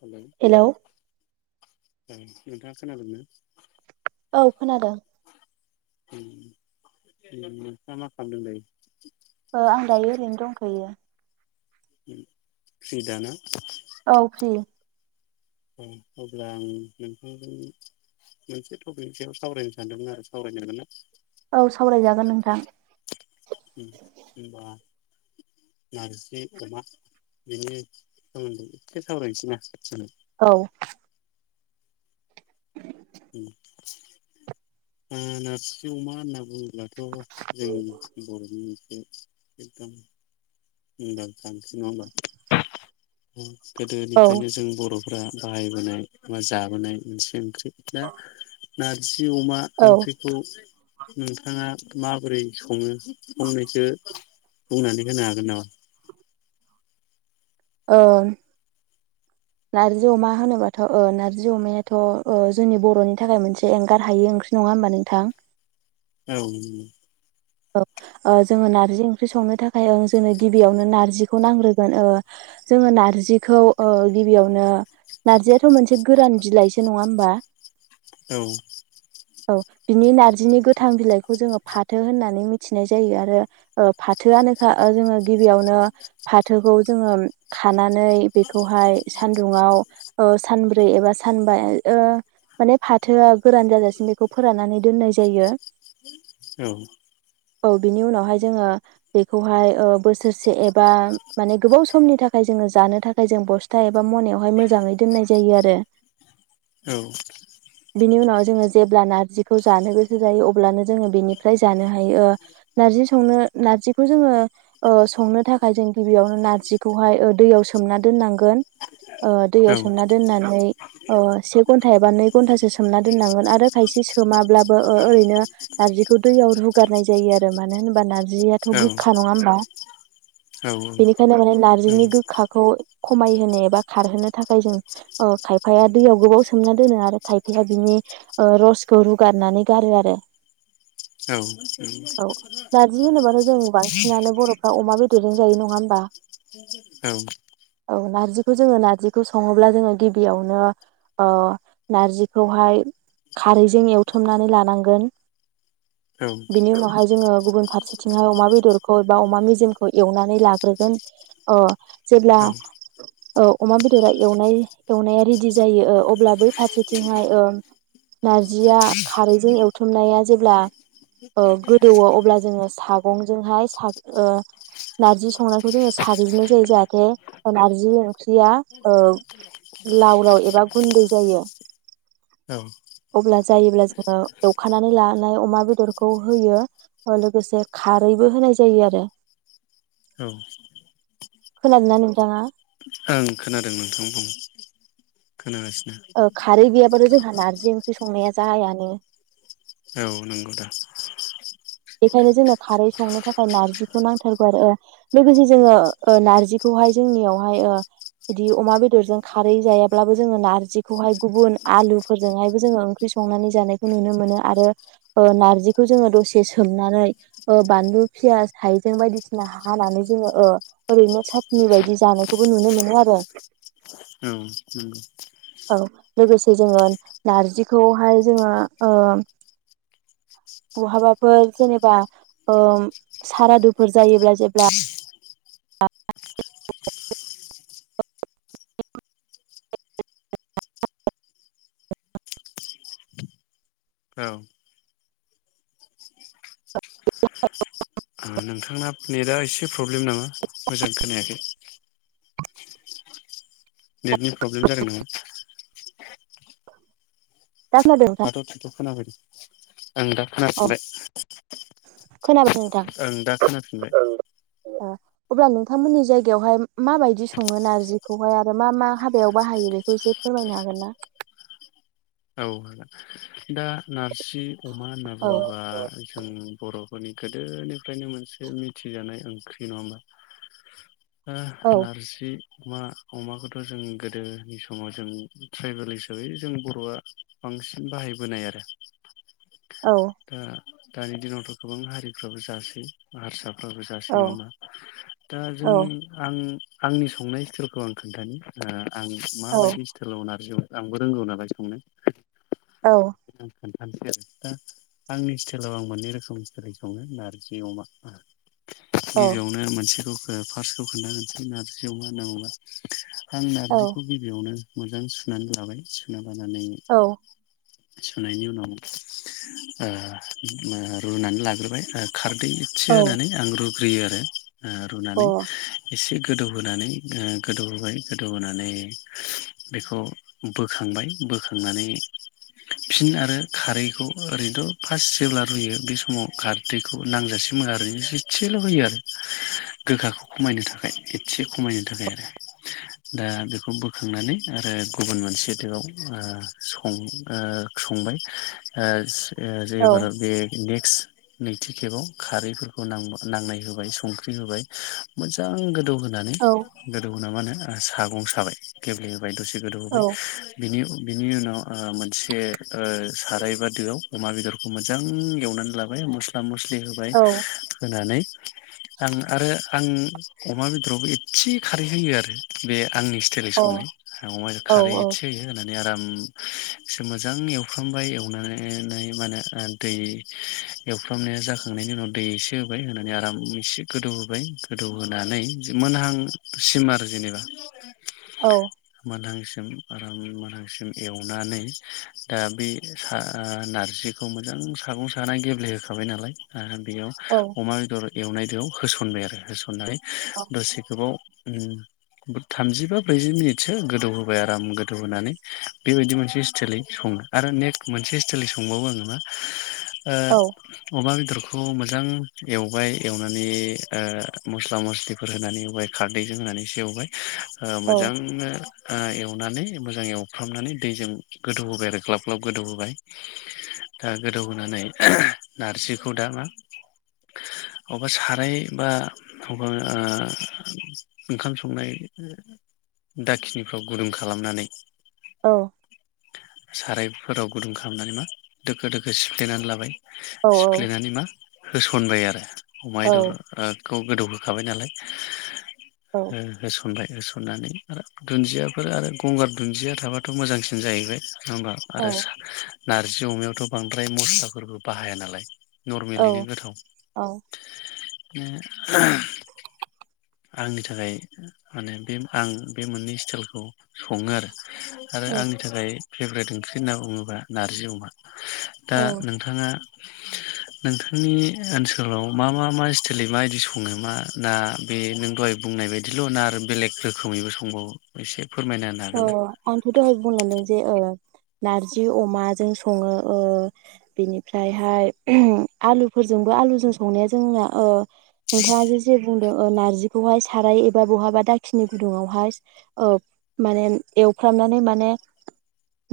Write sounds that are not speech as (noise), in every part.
Hello औ नोंथाङा खोनादों ना? औ खोनादों नोंथाङा मा खालामदों दायो? आं दायो ओरैनो दंथयो। फ्रि दा ना? औ फ्रि अब्ला आं नोंथांजों मोनसे टपिकनि सायाव सावरायनो सानदोंमोन आरो सावराय जागोन ना? औ सावरायजागोन नोंथां। होनबा नारजि अमा बेनि सोमोन्दै एसे सावरायनोसै ना (unintelligible) औ उम ओ नारजि अमा होनना बुङो दाथ' जोंनि बरनि मोनसे एकदम मुंदांखा ओंख्रि नङा होनबा? औ गोदोनिफ्रायनो जों बर (unintelligible) बाहायबोनाय बा जाबोनाय मोनसे ओंख्रि दा ना जि अमा औ ओंख्रिखौ नोंथाङा माबोरै सङो फंनैसो बुंनानै होनो हागोन नामा। (unintelligible) औ नारजि अमा होनोबाथ ओ नारजि अमायाथ जोंनि बरनि थाखाय मोनसे एंगार हायि ओंख्रि नङा होमबा नोंथां औ औ जोङो नारजि ओंख्रि संनो थाखाय ओं जोंनो गिबियावनो नारजिखौ नांग्रोगोन ओ‌ जोङो नारजिखौ गिबियावनो नारजियाथ मोनसे गोरान बिलाइसो नङा होमबा औ औ बिनि नारजिनि गोथां बिलाइखौ जोङो फाथो होननानै मोनथिनाय जायो आरो ओ फाथोआनोखा जोंङो गिबियावनो जोङो फाथोखौ ओङो खानानै नानै बेखौहाय सान्दुंङाव ओ सानब्रै एबा सानबा ओ माने फाथोआ गोरान जाजासिम बेखौ फोराननानै दोननाय जायो औ औ बिनि उनावहाय जोङो बेखौहाय बोसोरसे एबा माने गोबाव समनि थाखाय जोङो जानो थाखाय जों बस्था एबा मनायावहाय मोजाङै दोननाय जायो आरो औ बिनि उनाव जोङो जेब्ला नारजिखौ जानो गोसो जायो अब्लानो जोङो बेनिफ्राय जानो हायो नारजि ओ संनो नारजिखौ जोङो संनो थाखाय जों गिबियावनो नारजि खौहाय दैयाव सोमना दोननांगोन ओ औ दैयाव सोमना दोननानै से घट थायबा नै घनतासो सोमना दोननांगोन आरो खायसे सोमाब्लाबो ओरैनो नारजिखौ दैआव रु गारनाय जायो आरो मानो होनबा ना जियाथ औ गोखा नङा होमबा बेनिखायनो माने नारजिनि गोखाखौ खमायहोनो एबा खारहोनो थाखाय जों ओ खायफाया दैयाव गोबाव सोमना दोनो आरो खायफाया बिनि ओ रसखौ रुगारनानै गारो आरो औ उम औ नारजि दजों जायो नङा होमबा औ औ नारजिखौ जोङो नारजिखौ सङोब्ला जोङो गिबियावनो ओ नारजिखौहाय खारैजों एवथुमनानै लानांगोन बिनि उनावहाय जोङो गुबुन फारसेथिंहाय अमा बेदरखौ बा अमा मेजिमखौ एवनानै लाग्रोगोन ओ जेब्ला ओ अमा बेदरा एवनाय एवनाया रेडि जायो ओ अब्ला बै फारसेथिंहाय ओम नारजिया खारैजों एवथुमनाया जेब्ला ओ गोदौवो अब्ला जोङो सागंजोंहाय सा ओ नारजि संनायखौ जोङो साग्लिनाय जायो जाहाथे नारजि ओंख्रिया ओ लाव लाव एबा गुन्दै जायो औ अब्ला जायोब्ला जोङो एवखानानै लानाय अमा बे बेदरखौ होयो ओ लोगोसे खारैबो होनाय जायो आरो औ औ खोनादों ना नोंथाङा ओं खोनादों नोंथां बुं (unintelligible) औ खारै गैयाबाथ जोंहा नारजि जि ओंख्रि संनाया जायानो औ नंगौ दा बेखायनो जोङो खारै संनो थाखाय नारजिखौ नांथारगौ आरो ओ लोगोसे जोङो ओ नार्जिखौहाय जोंनियावहाय ओ बिदि अमा बेदरजों खारै जायाब्लाबो जोङो नार्जिखौहाय गुबुन आलुफोरजोंहायबो जोङो ओंख्रि संनानै जानायखौ नुनो मोनो आरो ओ नार्जिखौ जोङो दसे सोमनानै ओ बानलु फियास हायजें बायदिसिना हानानै जोङो ओ ओरैनो साथनि बायदि जानायखौबो नुनो मोनो आरो औ नंगौ औ लोगोसे जोङो नारजिखौहाय जोंङो ओ बहाबा फोर जेनेबा ओ सारादुफोर जायोब्ला जेब्ला औ। औ (unintelligible) नोंथांना नेटआ एसे प्रब्लेम नामा मोजां खोनायाखै। नेटनि प्रब्लेम जादों नामा। दा खोनादों नोंथां थाथ थुथ खोनाफैदों। ओं दा औ खोनाफिनबाय। (inaudible) ओं दा खोनाफिनबाय अ अब्ला नोंथांमोननि जायगायावहाय माबायदि सङो नारजिखौहाय आरो मा मा हाबायाव बाहायो बेखौ एसे फोरमायनो हागोन ना? औ दा ना जि अमा होन्ना औ बुङोबा जों बर' नि गोदोनिफ्रायनो मोनसे मिथिजानाय ओंख्रि नङा होमा। ओ औ नारजि अमा अमाखौथ जों गोदोनि समाव जों ट्राइबेल हिसाबै जों बर'आ बांसिन बाहाय बोनाय आरो। औ। दा दानि दिनावथ गोबां हारिफ्राबो जासै हारसा फोरायो औ जासै नङा होमबा दा औ जोंनि आं आंनि संनाय स्टाइलखौ आं खोन्थानि ओ आं औ माबायदि स्टाइलाव नारजि आंबो रोंगौ नालाय संनो। औ। (unintelligible) आंनि स्टाइलाव आं मोननै रोखोमनि सङो नारजि अमाखौ गिबियावनो मोनसेखौ फार्स्टखौ खोन्थाग्रोनोसै नारजि अमा होनना बुंङोब्ला आं औ नारजिखौ गिबियावनो मोजां सुनानै लाबाय सुनानै लानानै औ सुनायनि उनाव ओ बिदिनो रुनानै लाग्रोबाय ओ खार दै एसे अ होनानै आं रु ग्रोयो आरो। ओ औ रुनानै एसे गोदौहानै गोदौ होबाय गोदौहोनानै बेखौ बोखांबाय बोखांनानै फिन आरो खारैखौ ओरैनोथ फार्स्ट जेब्ला रुयो बे समाव खारदैखौ नांजासे नङा ओरैनो एसेल होयो। आरो गोखाखौ खमायनो थाखाय एसे खमायनो थाखाय आरो दा बेखौ बोखांनानै आरो गुबुन मोनसे दोआव ओ सं ओ संबाय। ओ जे एबाराव बे नेक्सट नैथि खेबाव खारैफोरखौ नां-नांनाय होबाय संख्रि होबाय मोजां गोदौ। होनानै औ गोदौवो ना मा होनो। सागं साबाय गेब्ले। होबाय दसे गोदौ अ होबाय औ बिनि। बिनि उनाव ओ मोन से साराय बा दोआव अमा बेदरखौ मोजां एवनानै लाबाय मसला मसलि। दै होबाय औ होनानै। आं आरो। आं अमा बेदरावबो एसे खारै होयो आरो बे। आंनि स्टाइलै संनाय आं अमाजों औ खारै एसे होयो होननानै। आराम। एसे मोजां एवफ्रामबाय एवनानै मा होनो दै एवफ्रामनाया जाखांनायनि उनाव दै एसे होबाय होनानै आराम एसे गोदौ होबाय गोदौ होनानै मोनहांसिम आरो जेनेबा। मोनहांसिम। आराम मोनांसिम एवनानै। दा बे नारजिखौ मोजां सागं सानानै गेब्लेहोखाबाय नालाय। बेयाव अमा बेदर। एवनाय दैआव होसनबाय आरो होसननानै। दसे गोबाव। थामजि बा ब्रैजि मिनिटसो गोदौ होबाय आराम गोदौ होनानै बेबायदि मोनसे। स्टेलियै सङो आरो नेक्स्ट मोनसे स्टेलि संबावो आङो मा। अमा बेदर। बे खौ मोजां एवबाय एवनानै मस्ला मस्लिफोर होनानै एवबाय खारदैजों होनानै एसे एवबाय। ओ मोजांनो। एवनानै मोजां एवफ्रामनानै दैजों। गोदौ होबाय आरो ग्लाब ग्लाब गोदौ होबाय दा गोदौहोनानै नारजिखौ दा मा अबेबा साराय बा अबेबा ओंखाम संनाय दाखिनिफ्राव गुदुं खालामनानै। औ। सारायफोराव गुदुं खालामनानै मा दोखो दोखो सिफ्लेनानै लाबाय। सिफ्लेनानै मा। होसनबाय आरो। माइ दर ओ। खौ गोदौहोखाबाय नालाय। ओ होस। ओमफाय होसनबाय होसननानै आरो दुन्दियाफोर आरो गंगार दुन्दिया थाबाथ मोजांसिन जायो। (inaudible) होमबा आरो सा नार्जि अमायावथ बांद्राय मस्लाफोरबो बाहाया नालाय औ नर्मेलैनो गोथाव ओ आंनि थाखाय माने बे आं बे मोननै स्टाइलखौ सङो आरो आरो औ आंनि थाखाय फेभ्रेट ओंख्रि होनना बुङोब्ला नारजि अमा। दा औ नोंथाङा नोंथांनि ओनसोलाव मा मा मा स्टाइल माबायदि सङो मा ना बे नों दहाय बुंनाय बायदिल ना आरो बेलेग रोखोमैबो संबावो एसे फोरमायना होनो ओ हागोन ना आंथ दहाय बुंलांदों जे ओ नारजि अमाजों सङो ओ बिनिफ्रायहाय आलुफोरजोंबो आलुजों संनाया जोंना ओ नोंथाङा जे जे बुं नारजिखौहाय साराय एबा बहाबा दाखिनि गुदुंआवहाय ओ माने एवफ्रामनानै माने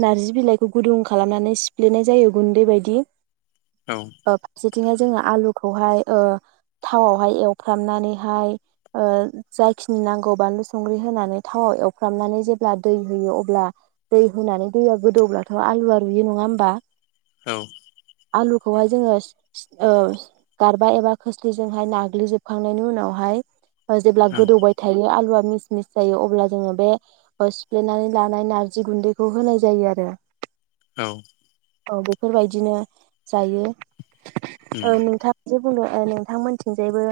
नारजि बिलाइखौ गुदुं खालामनानै सिफ्लेनाय जायो गुन्दै बायदि औ ओ फारसेथिंहाय जोङो आलुख खौहाय ओ थावावहाय एवफ्रामनानैहाय ओ जायखिनि नांगौ बानलु संग्रि होनानै थावाव एव फ्रामनानै जेब्ला दै होयो अब्ला दै होनानै दैया गोदौब्लाथ आलुआ रुयो नङा होमबा औ खौहाय जोङो ओ गारबा एबा खोस्लिजोंहाय नाग्लिजोबखांनायनि उनावहाय जेब्ला ओं गोदौबाय थायो आलुवा मिस मिस जायो अब्ला जोङो बे ओ सिफ्लेनानै लानाय नार्जि गुन्दैखौ होनाय जायो आरो औ औ बेफोरबायदिनो जायो। उम औ नोंथा जे बुंदों ओ नोंथांमोनथिंजायबो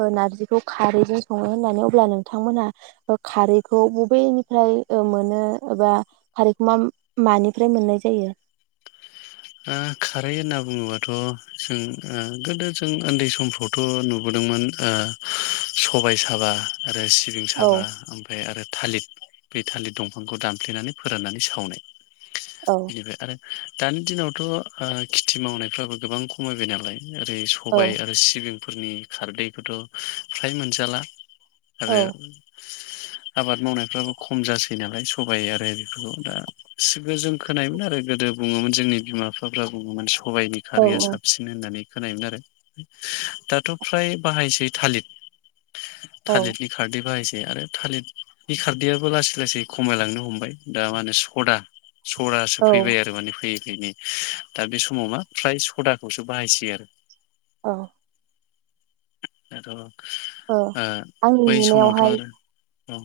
ओ नारजिखौ खारैजों सङो होननानै अब्ला नोंथांमोनहा ओ खारै खौ बबेनिफ्राय ओ मोनो एबा खारैखौ मा मानिफ्राय मोननाय जायो? ओ खारै होनना बुङोबाथ जों ओ गोदो जों ओन्दै समफ्रावथ नुबोदोंमोन ओ सबाय साबा आरो सिबिं औ साबा ओमफ्राय आरो थालिर बे थालिर दंफांखौ दानफ्लेनानै फोराननानै सावनाय औ बिनिफाय आरो दानि दिनाव थ ओ खेथि मावनायफ्राबो गोबां खमायबाय नालाय ओरै औ सबाय आरो सिबिं फोरनि खारदैखौथ फ्राय मोनजाला आरो आबाद मावनायफ्राबो खम जासै नालाय सबाइ आरो बेफोरखौ दा सिगां जों खोनायोमोन आरो गोदो बुङोमोन जोंनि बिमाफ बिफाफ्रा बुङोमोन स सबाइनि खारैया औ साबसिन होननानै खोनायोमोन आरो दाथ फ्राय बाहायसै थालिर औ थालिरनि खारदै बाहायसै आरो थालिरनि खारदैयाबो लासै लासै खमायलांनो हमबाय दा मा होनो सदा सदासो फैबाय औ आरो माने फैयो बेनि दा बे समाव मा फ्राय सदाखौसो बाहायसै आरो औ दाथ औ ओ आं बै समावथ' नुनायावहाय आरो औ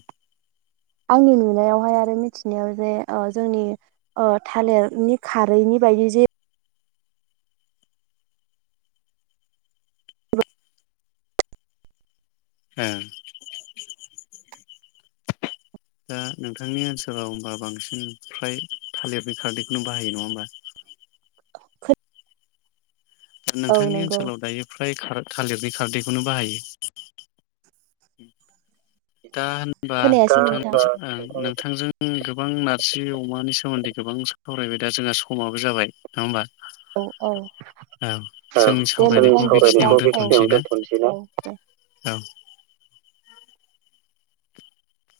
आंनि नुनायावहाय आरो मिथिनायाव जे ओ जोंनि थालिरनि खारैनि बायदि जे ओ दा नोंथांनि ओनसोलाव होमबा बांसिन फ्राय थालिरनि खारदैखौनो बाहायो नङा ओमबा? खोद नोंथांनि ओनसोलाव दायो फ्राय खार थालिरनि खारदैखौनो बाहायो। दा होनबा खोनायासै नोंथां नोंथांजो आं नोंथांजों गोब गोबां नारजि अमानि सोमोन्दै गोबां सावरायबाय दा जोंहा समाबो जाबाय नङा होमबा? औ औ जोंनि दे सावरायनायखौ बेखिनियावनो नोंथां दोनथ'नोसै ना बिदिब्ला औ औ दे।